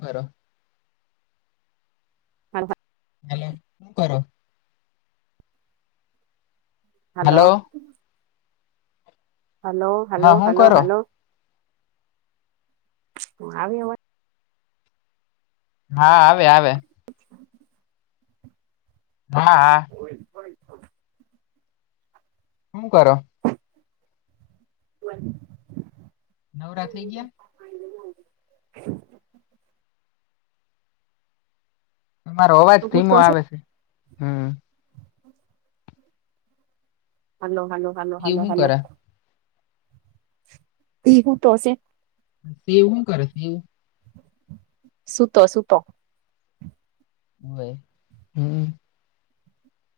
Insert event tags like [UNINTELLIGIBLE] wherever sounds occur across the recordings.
હરો. હા હા. હલો શું કરો? હલો. હલો હલો હા હલો હું હલો કરો આયો અવાજ? હા આવે આવે. [INAUDIBLE] હા હા. કોઈ પણ હું કરો? [UNINTELLIGIBLE] નવરાત્રી ક્યા? તમારો અવાજ ધીમો આવે છે હમ્મ. [INAUDIBLE] હલ્લો હલો હલો સેવ હલો શું હલો. કરે ધીમો તો શે દેવું હું કરશ દેવું સુતો સુતો હોવે હમ્મ.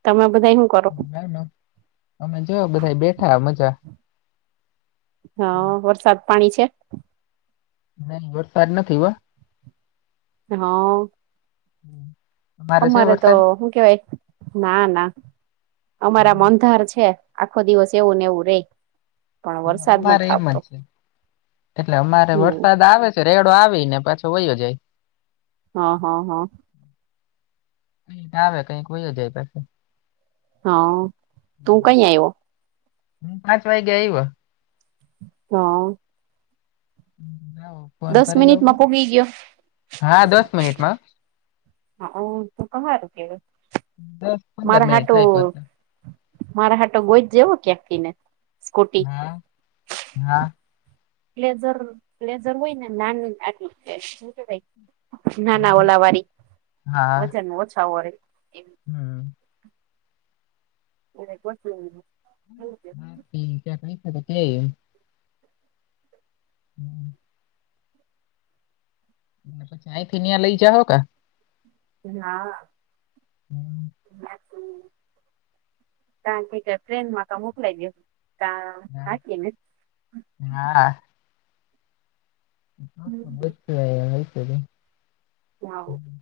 તમે બધાએ હું [UNINTELLIGIBLE] અમે જોયા બધા બેઠા મજા હા વરસાદ પાણી છે? નહી વરસાદ નથી હો હઓ હમ્મ. અમારે તો હું કેવાય ના ના અમારા મ અંધાર છે. આખો દિવસ એવું ને એવું રે પણ વરસાદ અમારે નથી એમ જ આવતો છે એટલે અમારે હમ વરસાદ આવે છે. રેડો આવી ને પાછો વયો જાય. હા હા હા. આવે કઈક વ્યો જાય કઈક હા તું કઈ આયવો પાંચ વાગે આયવો. હા. જા હું ફોન દસ કરી લઉ મિનિટમાં પોગી ગયો હા દસ મિનિટમાં [UNINTELLIGIBLE] મારા દસ પંદર મિનિટ થાય હાટું પોતે. મારા હાતું ગોઈ ત જે ક્યાંકથીને સ્કૂટી હા હા. પ્લેઝર પ્લેઝર હોય ને નાની આટલું શું કેવાય. નાના હમ. ઓલા વાળી હા. વજન ઓછો હોય. એવી હમ. [UNINTELLIGIBLE] કંઈક [UNINTELLIGIBLE] [INAUDIBLE] ચાય ધનીયા લઈ જાહોકા. હા હમ, [UNINTELLIGIBLE] [UNINTELLIGIBLE] મોકલાઈ દેવ. તા હા. [UNINTELLIGIBLE] હા. [UNINTELLIGIBLE] હાવ. હમ,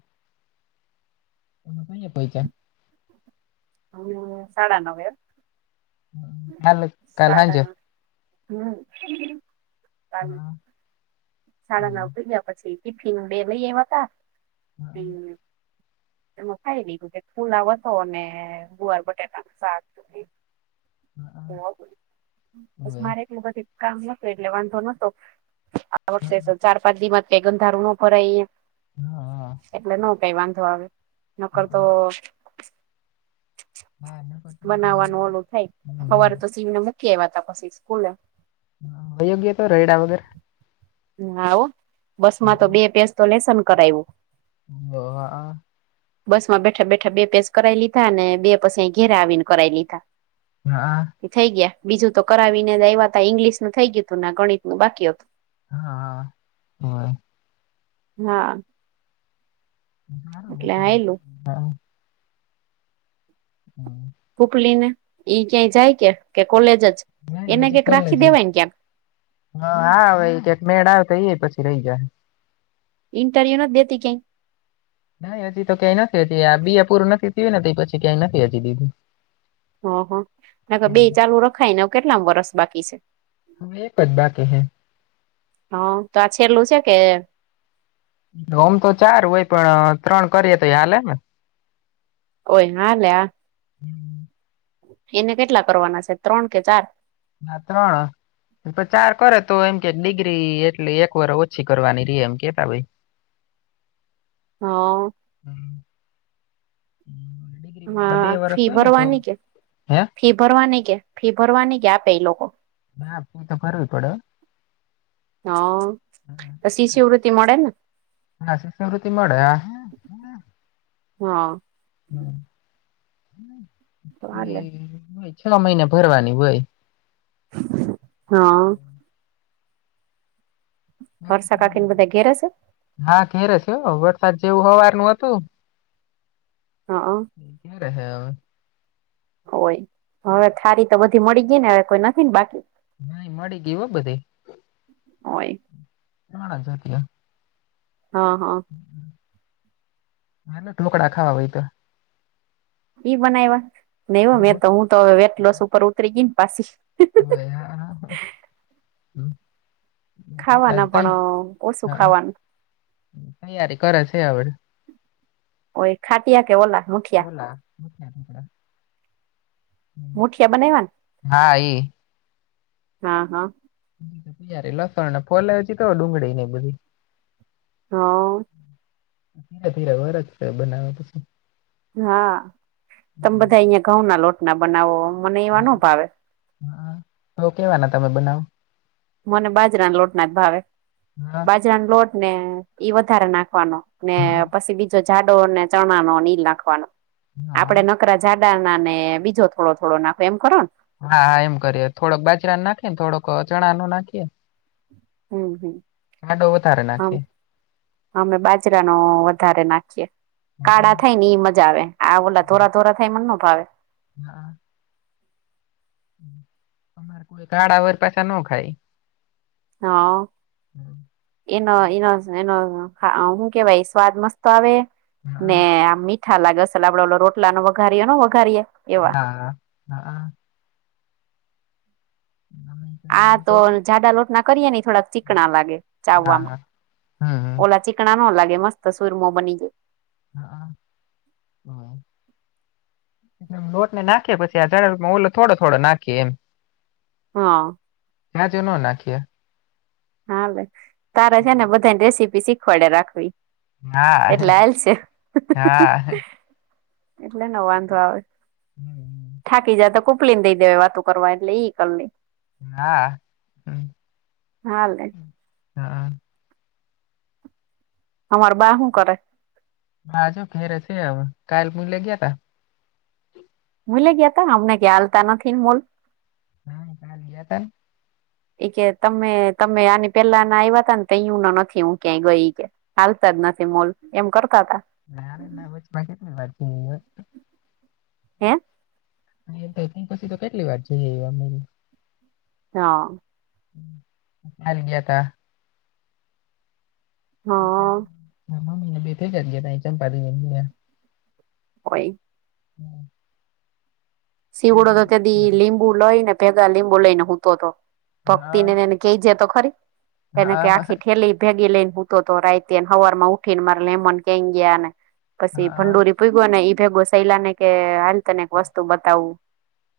તમે અહિંયા પહોંચ્યા. અમે સાડા નવે. હમ, કાલ કાલ સાડા હાંજે. નવે. હમ [UNINTELLIGIBLE] હા સાડા નવ હોવે. થઈ ગયા. પછી ટીફીન બે લ ઈ હા [UNINTELLIGIBLE] એમાં ખાઈ લીધું કે [UNINTELLIGIBLE] અને ગુવાર બટાકા શાક હા [UNINTELLIGIBLE] હોવે. મારે એક વખતે કામ [UNINTELLIGIBLE] એટલે વાંધો નતો. આ વર્ષે તો ચાર પાંચ [UNINTELLIGIBLE] ન ભરાય એમ. હા હા એટલે ન કઈ વાંધો આવે, નકર તો. હા હા નકર તો વળી. બનાવાનું ઓલું થાય, હમ હમ સવારે તો શિવને મૂકી આવ્યા હતા પછી સ્કૂલે. [UNINTELLIGIBLE] [UNINTELLIGIBLE] બસમાં તો હા બે પેજ તો લેસન કરાયવું. [INAUDIBLE] બસમાં બેઠા બેઠા બે પેજ કરાય લીધા, અને બે પછી ઘેરે આવીને કરાવી લીધા. હા. થઈ ગયા, બીજું તો કરાવીને આવ્યા હતા ઈંગ્લિશનું થઈ ગયું હતું અને આ ગણિતનું બાકી હતું. હા, હા. હા. એટલે આયલું [UNINTELLIGIBLE] હમ્મ. [UNINTELLIGIBLE] ને એ ક્યાંય જાય કે કે કોલેજ જ. નઈ, એને હજી કઈક રાખી કોલેજે. દેવાય ને ક્યાંક હા, આવ એ કંઈક મેળા જઈએ પછી રહી ગયા. ઇન્ટરયા ન દેતી કઈ. નઈ હજી તો ક્યાંય નથી [UNINTELLIGIBLE] પૂરું નથી થયું ને, તો પછી ક્યાંય નથી હજી દીધું. ઓહ, [UNINTELLIGIBLE] ને કેટલામુ વર્ષ બાકી છે. હવે એક જ બાકી છે. હા, તો આ છેલ્લું છે કે. ઓમ તો ચાર હોય, પણ ત્રણ કરીએ તો હાલે. ઓય [UNINTELLIGIBLE] એને કેટલા કરવાના છે, ત્રણ કે ચાર. અ ત્રણ. એમ તો ચાર કરે તો એમ કે ડિગ્રી એટલે, એક વર્ષ ઓછી કરવાની રહે એમ કેતા હોય. [INAUDIBLE] હ. ડિગ્રીમાં તો બે હા વર્ષ ફી હોય ને તો, ભરવાની કે હે. ફી ભરવાની કે ફી ભરવાની કે, આપે એ લોક. ના ફી તો ભરવી પડે. હા, તો શિષ્યવૃત્તિ મળે ને [UNINTELLIGIBLE] શિષ્યવૃતિ મળે હા. હ. તો હાલે છ મહિને ભરવાની હોય. હા. હર્ષા કાકી ને બધા ઘેરે સે. હા ઘેરે છે, વરસાદ જેવું હવારનું હતું. હા. [UNINTELLIGIBLE] હોય, હવે થાળી તો બધી મળી ગઈ ને હવે કોઈ નથી ને બાકી. નહી મળી ગયું બ. [UNINTELLIGIBLE] [UNINTELLIGIBLE] હ, હ. હાલો ઢોકળા ખાવા હોય તો. ઈ બનાવવા, [UNINTELLIGIBLE] મે તો હું તો વેટલોસ ઉપર ઉતરી ગઈ ને પાછી. હવે હા હમ ખાવાના પણ ઓછું ખાવાનું. તૈયારી કરે છે હવે. ઓઈ ખાટીયા કે ઓલા? મુઠિયા મુઠિયા બનાવ્યા [INAUDIBLE] હા ઈ. હા હા હજી તો તિયારી લસણને ફોલે હજુ તો ડુંગળીને એ બધી હા ધીરે ધીરે [INAUDIBLE] બનાવ્યા પછી. હા તમે બધા અહિયાં ઘઉંના લોટના બનાવો મને એવા હા ન ભાવે. હા તો કેવાના તમે બનાવો? મને બાજરાના લોટના જ ભાવે. હા બાજ જરાનો લોટ ને ઈ વધારે નાખવાનો. ને પછી બીજો જાડો ને ચણાનો ઈ નાખ ખવાનો. હા હા આપણે નકરા જાડાના ને બીજો થોડો થોડો નાખો એમ કરો ને? હા હા એમ કરીએે. થોડોક બાજરાનો નાખીએ ને, થોડોક ચણાનો નાખીએ. હમ હમ જાડો વધારે હમ નાખીએ. અમે બાજરાનો વધારે નાખીએ. કાળા થાય ને એ મજા આવે. આ ઓલા ધોરા ધોરા થાય મન નો ભાવે. હા અમાર કોઈ કાળા વર પાછા નો ખાય. હા એનો એનો એનો હઆ હું કહેવાય સ્વાદ મસ્ત આવે હા ને આ મીઠ મીઠા લાગે અસલ આપડે ઓલો રોટલા ને વઘારીએ નો વઘારીએ એવા હા હઆ હમ આ તો જાડા લોટના કરીએ ને એ થોડાક ચીકણા લાગે ચાવવામાં. હા હમ ઓલા ચીક ચીકણા નો લાગે મસ્ત સુરમો બની જાય. હઅ હોવે. એટલે આમ લોટને નાખીએ પછી આ દળમાં ઓલો થોડો થોડો નાખીએ એમ. હા જાજી નો નાખીએ. હાલે તારે છે ને બધાને રેસીપી શીખવાડે રાખવી. હા એટલે હાલસે. હા હા એટલે ન વાંધો આવે. થાકી જાતો કુપ લીને દઈ દેવાય વાતો કરવા એટલે ઈ કર લેય. હા હમ. હાલે. હઅ અમારા બા હું કરે? બા જો ઘરે છે હવે કાલ મૂલે ગયાતા. મૂલે ગયાતા અમને કે આલતા નથી ને મૂલ. હમ કાલ ગયાતા ને. એ કે તમે તમે આની પેલા ના આવ્યા તાને તઈ હું ના નથી હું ક્યાંય ગઈ ઈકે. આલતા જ નથી મુલ. એમ કરતા તા. નારે ના હે [INAUDIBLE] એ પેકિંગ પછી તો કેટલી વાર જઈ આયવા અમેએ. હા. હાલ ગયા તા. હા [INAUDIBLE] હોય. હમ. સીવડો તો તેથી લીંબુ લઈ ને પેદા લીંબુ લઈ ને હુંતો તો, ભક્તિ ન્યા ને એને કેઈ જે તો ખરી એને કે હા હા આખી હા ઠેલી ભેગી લઈ ને હું તો રાઈ તેલ હવારમાં ઉઠી ને મારા લેમન કઈ ગયા ને પછી હા ભંડોરી ભીગો ને ઈ ભે બેસૈલા ને કે હાલ તને એક વસ્તુ બતા બતાવું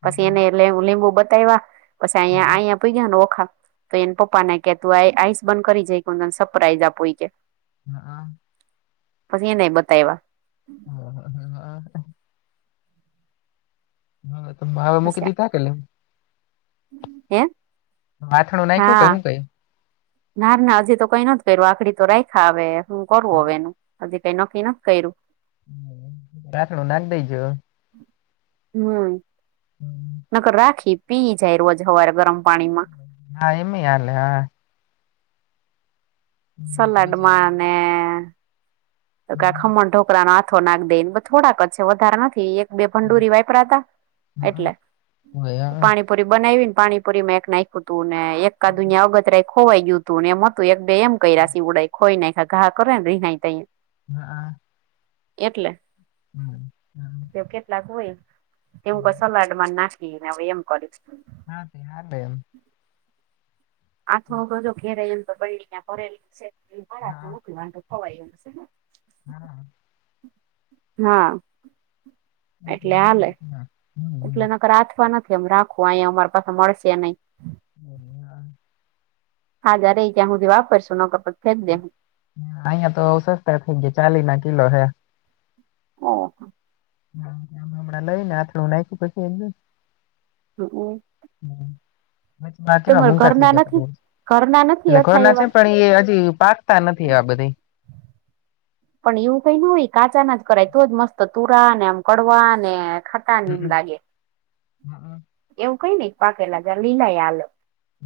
પછી એને એ લીંબુ બતાવ્યા પછી આયા આયા ગયા ને ઓખા તો એને પપ્પા ને કે, તું આઈસ બંધ કરી જાયને સરપ્રાઈઝ આપ ઈ કેય હા. પછી એનેય બતાયવા. હ-હ-હા-હા. હા તો મારે મૂકી પછી ને કા ગયેલી હે. બાથણું નાયખુ હા કે હુ કઈ. ના ના હજી તો કઈ નથી કર્યું આખડી તો રાયખા અવે હું કરવું હવે એનું. હજી કઈ નકી નથી કર્યું. રાતણું નાખી દઈજો. હમ. હમ. નકર રાખી પી જાય રોજ હવારે ગરમ પાણીમા હા એમય હાલે હા. સલાડમા ને તો કા ખમણ ઢોકળા નો આથો નાખી દેયને થોડાક જ છે વધારે નથી એક બે ભંડૂરી વાયપરા હતા એટલે, પાણી પુરી બનાવી ને પાણીપુરી માં એક નાખ્યું તું ને એકા [UNINTELLIGIBLE] અગતરાય ખોવાઈ ગય હતું ને એ તું એક બે એમ ક્યા શે ઉડાખ હોય ને તો ઘા કરે ને રીહ ત હા. એટલે. હમ-હમ. તે કેટલાક હોય એ હું કે સલાડમાં નાખીને હવે એમ કરશ. હા તયાર એમ. આથો જો ઘેરે એમ તો બડીંગ ભરેલી છે. [UNINTELLIGIBLE] મોકલવા તો ખવાય એમ છે ને. હા હા એટલે ના લ હાલે ના. એટલે એનાક આથવા નથી અમ રાખવા અહીયા અમારી પાસે મળશે નઈ. ના હા જા રહી ત્યાં હુંધી વાપરશું નો તો ફેંક દેહુ. અહિયા તો સસ્તા થઇ ગયા ચાલી ના કિલો હે. ઓહ. હા હમણાં લઈ ને આટલું નાખ્યું પછી [UNINTELLIGIBLE] [UNINTELLIGIBLE] વચમાં આ કેવા તમાર મોંઘા થઇ ઘરના ગ્યા તા નથી બહું જ ઘરના નથી એટલે અથાય ઘરના એવા છે પણ ઇ એ હજી પાકતા નથી એવા બધાય. પણ એવું કઈ ના હોય એ કાચા ના જ કરાય તો જ મસ્ત તુરા ને આમ કડવા ને ખા હમ્મ હમ્મ. એવું કંઈ નઈ પાકેલા જ, લીલાય હાલે.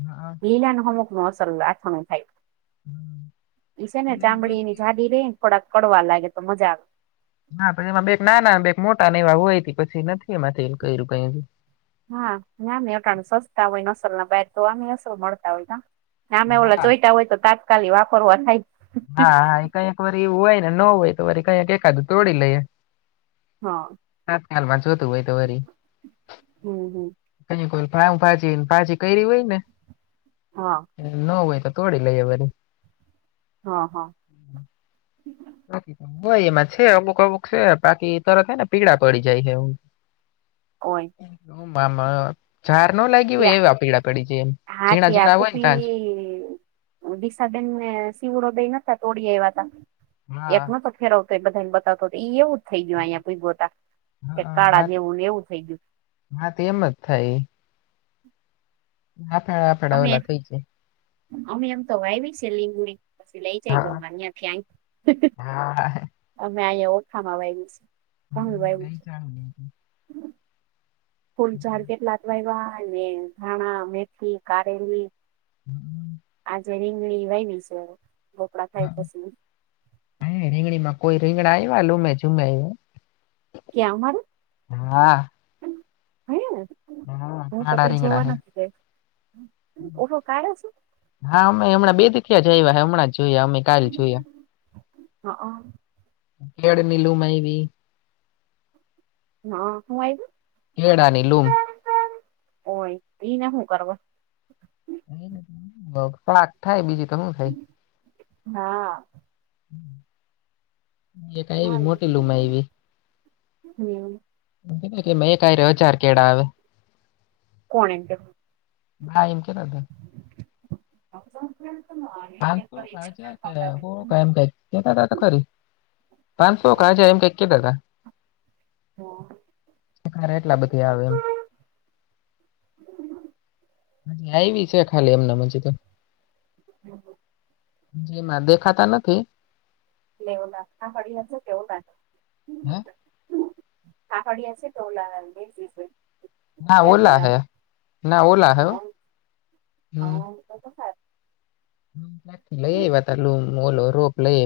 હા. લીલા ન અમુક ન અસલ અથાણું થાય. હમ. ઈ છે ને એટલે એમાં ચામડી ઇની પછી જાડી રેને. થોડાક કડવા લાગે તો મજા આવે. હા પછી એમાં બે એક નાના ન બે એક મોટા ને એવા હોય પછી નથી એમાંથી ન કર્યું કાંઈ હજી. હા નામ એ અટાણે સસ્તા હોય નસલ ના બેગ તો આમે અસલ મળતા હોય. નામે ઓલા હા ચોઈતા હોય તો તાત્કાલિક વાપરવા થાય. હા હા એ કંઈક વળી એવું હોય ને ન હોય તો વળી કંઈક એકાદું તોડી લઈએ. હા તત્કાલમાં જોતું હોય તો વળી. હમ હમ કઈએ કોઈની પાવભાજી ને ભાજી કરી હોય ને. હા. ન હોય તો તોડી લઈએ વળી. હા હા. હોય એમાં છે અમુક અમુક છે બાકી તરત હે ને પીળા પડી જાય છે એવું. [INAUDIBLE] [UNINTELLIGIBLE] મા ઝાર ન લાગી હોય ત્યાં એવા પીળા પડી જઈએ એમ હા ઝીણા ઝીણા હોય ને તા જ. દિશાબેેનને સીવડો બે નતા તોડી આવ્યા તા એક હા નતો ફેરવતો એ બધાને બતાવતો એ એવું જ થઈ ગ્યું અહિયાં પુઈગો તા કે કાળા હા જેવું ને એવું થઈ ગ્યું. હા તે એમ જ થાય ઇ. અમે [UNINTELLIGIBLE] અમે એમ તો વાઇવી છે લીંબુડી પછી લઈ જજો માર યાથી આઈ હા મેં અહિયાયા ઓખામાં વાઇવ્યું સ. [UNINTELLIGIBLE] દહીં વાઇવ્યું. ચાલુ લે ફુલઝાડ કેટલાક વાયવ્યા ને ધાણા મેથી કારેલી [INAUDIBLE] આજે રીંગણી વાઇવી સે [UNINTELLIGIBLE] થાય પસી. અય રીંગણીમાં કોઈ રીંગણા આવ્યા લુમે જુમે આઈવા. કે અમારૂ આવ્યા હા હા હું તો કાળા કઈ રીંગણા જોવા હે નથી ગઈ. [UNINTELLIGIBLE] કાઢ્યો છે. હા અમે હમણાં બે [UNINTELLIGIBLE] હમણાં જ જોયા અમે. કાલ જોયા હા હા કેળની લૂમ આવી. હા હું આઈવી? કેળાની લુંમ ઓય પી ને હું કરવા [UNINTELLIGIBLE] થાય બીજી તો શું થાય? હા. એક હા આયવી મોટી લૂમ આયવી. હમ એમ કે [UNINTELLIGIBLE] કે એક હારે હજાર કેળા આવે. કોણે કે હા એકે નથી [INAUDIBLE] હા હાલ તો કા છે કે હો ધ્યાન ભાઈ કેતા તો ખરી પાચસો ખાય છે એમ કઈ કે તા હા એટલા બધી આવે એમ નહી બીજે ખલે એમને હજી તો હમ હમ જેમાં દેખાતા નથી. [UNINTELLIGIBLE] [UNINTELLIGIBLE] [UNINTELLIGIBLE] હે, [UNINTELLIGIBLE] ના ઓલા હૈ, ના ઓલા હૈ. હમ્મ [UNINTELLIGIBLE] થી લઈ આય વાતા લમ ઓલો રોપ લઈ